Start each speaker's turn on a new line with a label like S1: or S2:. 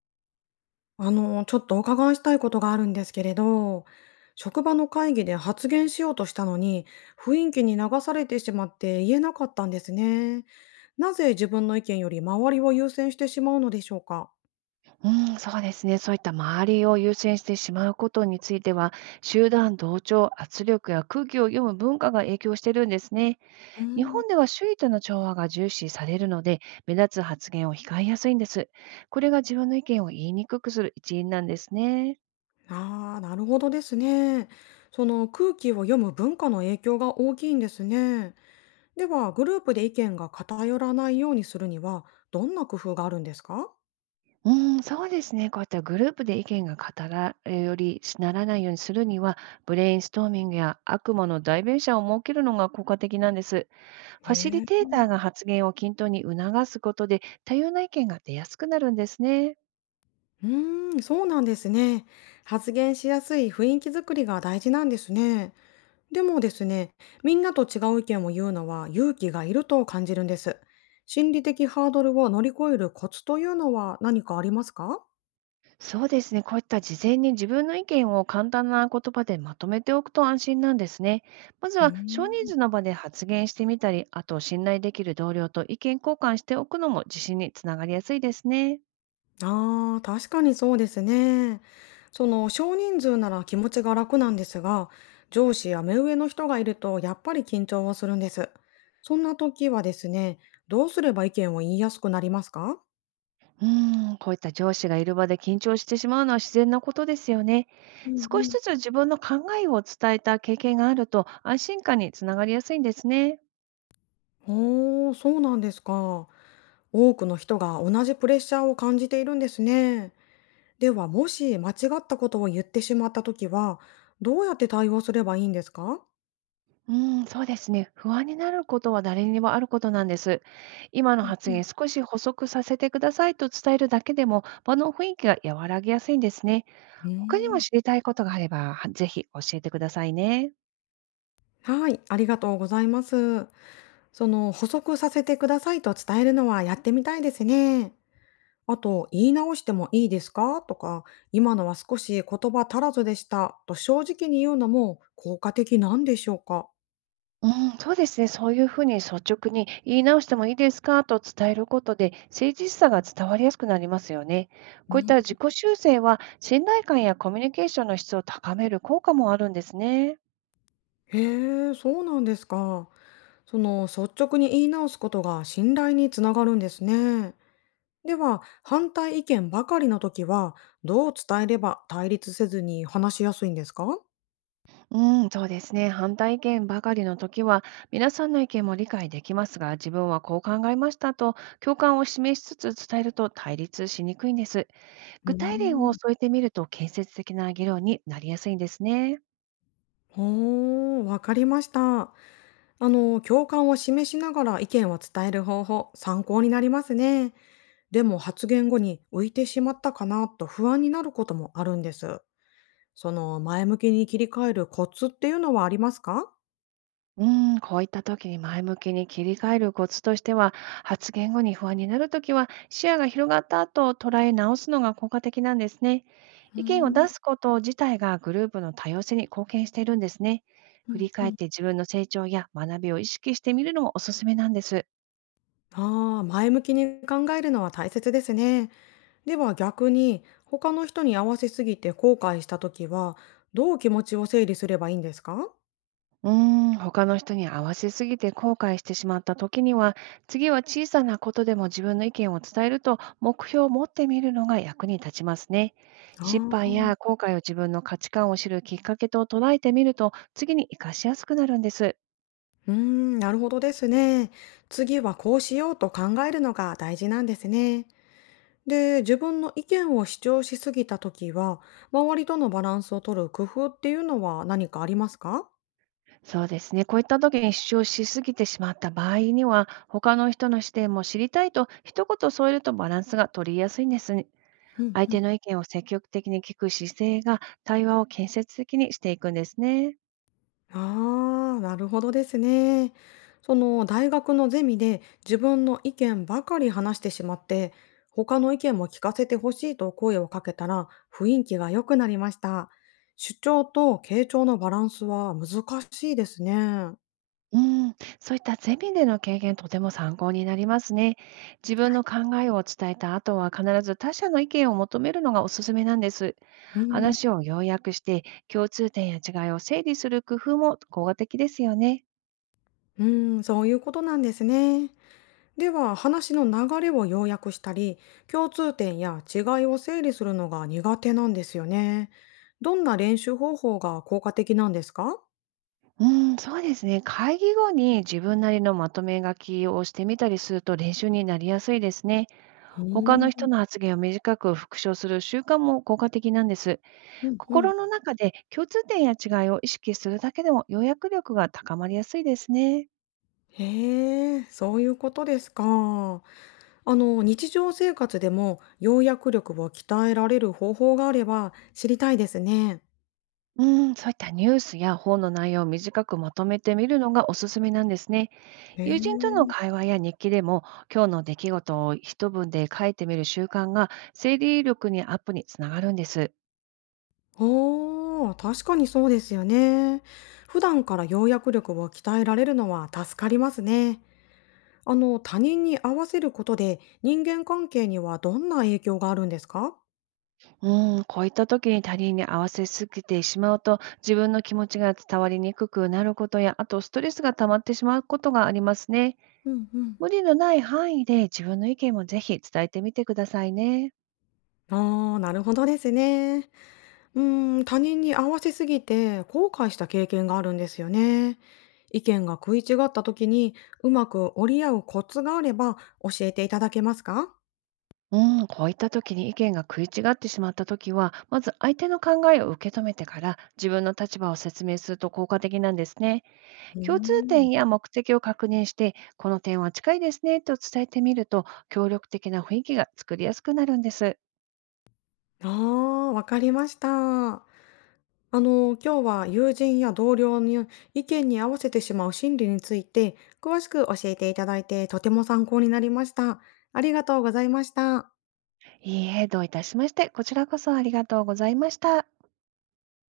S1: あの、ちょっとお伺いしたいことがあるんですけれど、職場の会議で発言しようとしたのに、雰囲気に流されてしまって言えなかったんですね。なぜ自分の意見より周りを優先してしまうのでしょうか。
S2: うん、そうですね。そういった周りを優先してしまうことについては、集団同調、圧力や空気を読む文化が影響してるんですね。
S1: うー
S2: 日
S1: ん、
S2: 本では周囲との調和が重視されるので、目立つ発言を控えやすいんです。これが自分の意見を言いにくくする一因なんですね。
S1: ああ、なるほどですね。その空気を読む文化の影響が大きいんですね。では、グループで意見が偏らないようにするには、どんな工夫があるんですか？
S2: うん、そうですね。こういったグループで意見が語られよりしならないようにするには、ブレインストーミングや悪魔の代弁者を設けるのが効果的なんです。
S1: へ
S2: ファシリ
S1: え。
S2: テーターが発言を均等に促すことで、多様な意見が出やすくなるんですね。
S1: うーん、そうなんですね。発言しやすい雰囲気づくりが大事なんですね。でもですね、みんなと違う意見を言うのは勇気がいると感じるんです。心理的ハードルを乗り越えるコツというのは何かありますか？
S2: そうですね。こういった事前に自分の意見を簡単な言葉でまとめておくと安心なんですね。まず
S1: うー
S2: は少人
S1: ん。
S2: 数の場で発言してみたり、あと信頼できる同僚と意見交換しておくのも自信につながりやすいですね。
S1: ああ、確かにそうですね。その少人数なら気持ちが楽なんですが、上司や目上の人がいるとやっぱり緊張はするんです。そんな時はですね、どうすれば意見を言いやすくなりますか？
S2: こういった上司がいる場で緊張してしまうのは自然なことですよね。
S1: う
S2: 少し
S1: ん。
S2: ずつ自分の考えを伝えた経験があると安心感につながりやすいんですね。
S1: おー、そうなんですか。多くの人が同じプレッシャーを感じているんですね。では、もし間違ったことを言ってしまったときは、どうやって対応すればいいんですか？
S2: うん、そうですね。不安になることは誰にでもあることなんです。今の発
S1: うん、
S2: 言少し補足させてくださいと伝えるだけでも場の雰囲気が和らぎやすいんですね。
S1: うー
S2: 他にも
S1: ん、
S2: 知りたいことがあれば、はぜひ教えてくださいね。
S1: はい、ありがとうございます。その、補足させてくださいと伝えるのはやってみたいですね。あと、言い直してもいいですかとか、今のは少し言葉足らずでしたと正直に言うのも効果的なんでしょうか？
S2: うん、そうですね。そういうふうに率直に言い直してもいいですかと伝えることで誠実さが伝わりやすくなりますよね。
S1: う
S2: こういっ
S1: ん。
S2: た自己修正は信頼感やコミュニケーションの質を高める効果もあるんですね。
S1: へえ、そうなんですか。その率直に言い直すことが信頼につながるんですね。では、反対意見ばかりの時は、どう伝えれば対立せずに話しやすいんですか？
S2: うん、そうですね。反対意見ばかりの時は、皆さんの意見も理解できますが、自分はこう考えましたと共感を示しつつ伝えると対立しにくいんです。
S1: うー
S2: 具体例を
S1: ん。
S2: 添えてみると建設的な議論になりやすいんですね。
S1: ほー、わかりました。あの、共感を示しながら意見を伝える方法、参考になりますね。でも発言後に浮いてしまったかなと不安になることもあるんです。その前向きに切り替えるコツっていうのはありますか？
S2: こういった時に前向きに切り替えるコツとしては、発言後に不安になる時は、視野が広がった後、捉え直すのが効果的なんですね。
S1: うー
S2: 意見を
S1: ん、
S2: 出すこと自体がグループの多様性に貢献しているんですね。
S1: う
S2: 振
S1: ん
S2: り
S1: う
S2: 返っ
S1: ん、
S2: て自分の成長や学びを意識してみるのもおすすめなんです。
S1: ああ、前向きに考えるのは大切ですね。では逆に、他の人に合わせすぎて後悔したときは、どう気持ちを整理すればいいんですか？
S2: 他の人に合わせすぎて後悔してしまった時には、次は小さなことでも自分の意見を伝えると目標を持ってみるのが役に立ちますね。失
S1: ああ、
S2: 敗や後悔を自分の価値観を知るきっかけと捉えてみると、次に活かしやすくなるんです。
S1: うーん、なるほどですね。次はこうしようと考えるのが大事なんですね。で、自分の意見を主張しすぎたときは、周りとのバランスを取る工夫っていうのは何かありますか？
S2: そうですね。こういった時に主張しすぎてしまった場合には、他の人の視点も知りたいと一言添えるとバランスが取りやすいんですね。
S1: うん。
S2: 相手の意見を積極的に聞く姿勢が対話を建設的にしていくんですね。
S1: ああ、なるほどですね。その大学のゼミで自分の意見ばかり話してしまって、他の意見も聞かせてほしいと声をかけたら雰囲気が良くなりました。主張と傾聴のバランスは難しいですね。
S2: うん、そういったゼミでの経験、とても参考になりますね。自分の考えを伝えた後は、必ず他者の意見を求めるのがおすすめなんです。
S1: うん、
S2: 話を要約して、共通点や違いを整理する工夫も効果的ですよね。
S1: うん、そういうことなんですね。では話の流れを要約したり、共通点や違いを整理するのが苦手なんですよね。どんな練習方法が効果的なんですか？
S2: うん、そうですね。会議後に自分なりのまとめ書きをしてみたりすると練習になりやすいですね。
S1: う
S2: 他の
S1: ー
S2: 人
S1: ん。
S2: の発言を短く復唱する習慣も効果的なんです。
S1: うんうん。
S2: 心の中で共通点や違いを意識するだけでも要約力が高まりやすいですね。
S1: へえ、そういうことですか。あの、日常生活でも要約力を鍛えられる方法があれば知りたいですね。
S2: うん、そういったニュースや本の内容を短くまとめてみるのがおすすめなんですね。
S1: へ
S2: 友人と
S1: え。
S2: の会話や日記でも、今日の出来事を一文で書いてみる習慣が、整理力にアップにつながるんです。
S1: おー、確かにそうですよね。普段から要約力を鍛えられるのは助かりますね。あの、他人に合わせることで人間関係にはどんな影響があるんですか？
S2: うん、こういった時に他人に合わせすぎてしまうと、自分の気持ちが伝わりにくくなることや、あとストレスが溜まってしまうことがありますね。
S1: うんうん。
S2: 無理のない範囲で自分の意見もぜひ伝えてみてくださいね。
S1: ああ、なるほどですね。うーん、他人に合わせすぎて後悔した経験があるんですよね。意見が食い違った時にうまく折り合うコツがあれば教えていただけますか？
S2: うん、こういった時に意見が食い違ってしまった時は、まず相手の考えを受け止めてから自分の立場を説明すると効果的なんですね。
S1: うー
S2: 共通
S1: ん。
S2: 点や目的を確認して、この点は近いですねと伝えてみると、協力的な雰囲気が作りやすくなるんです。
S1: ああ、わかりました。あの、今日は友人や同僚に意見に合わせてしまう心理について詳しく教えていただいてとても参考になりました。ありがとうございました。
S2: いいえ、どういたしまして、こちらこそありがとうございました。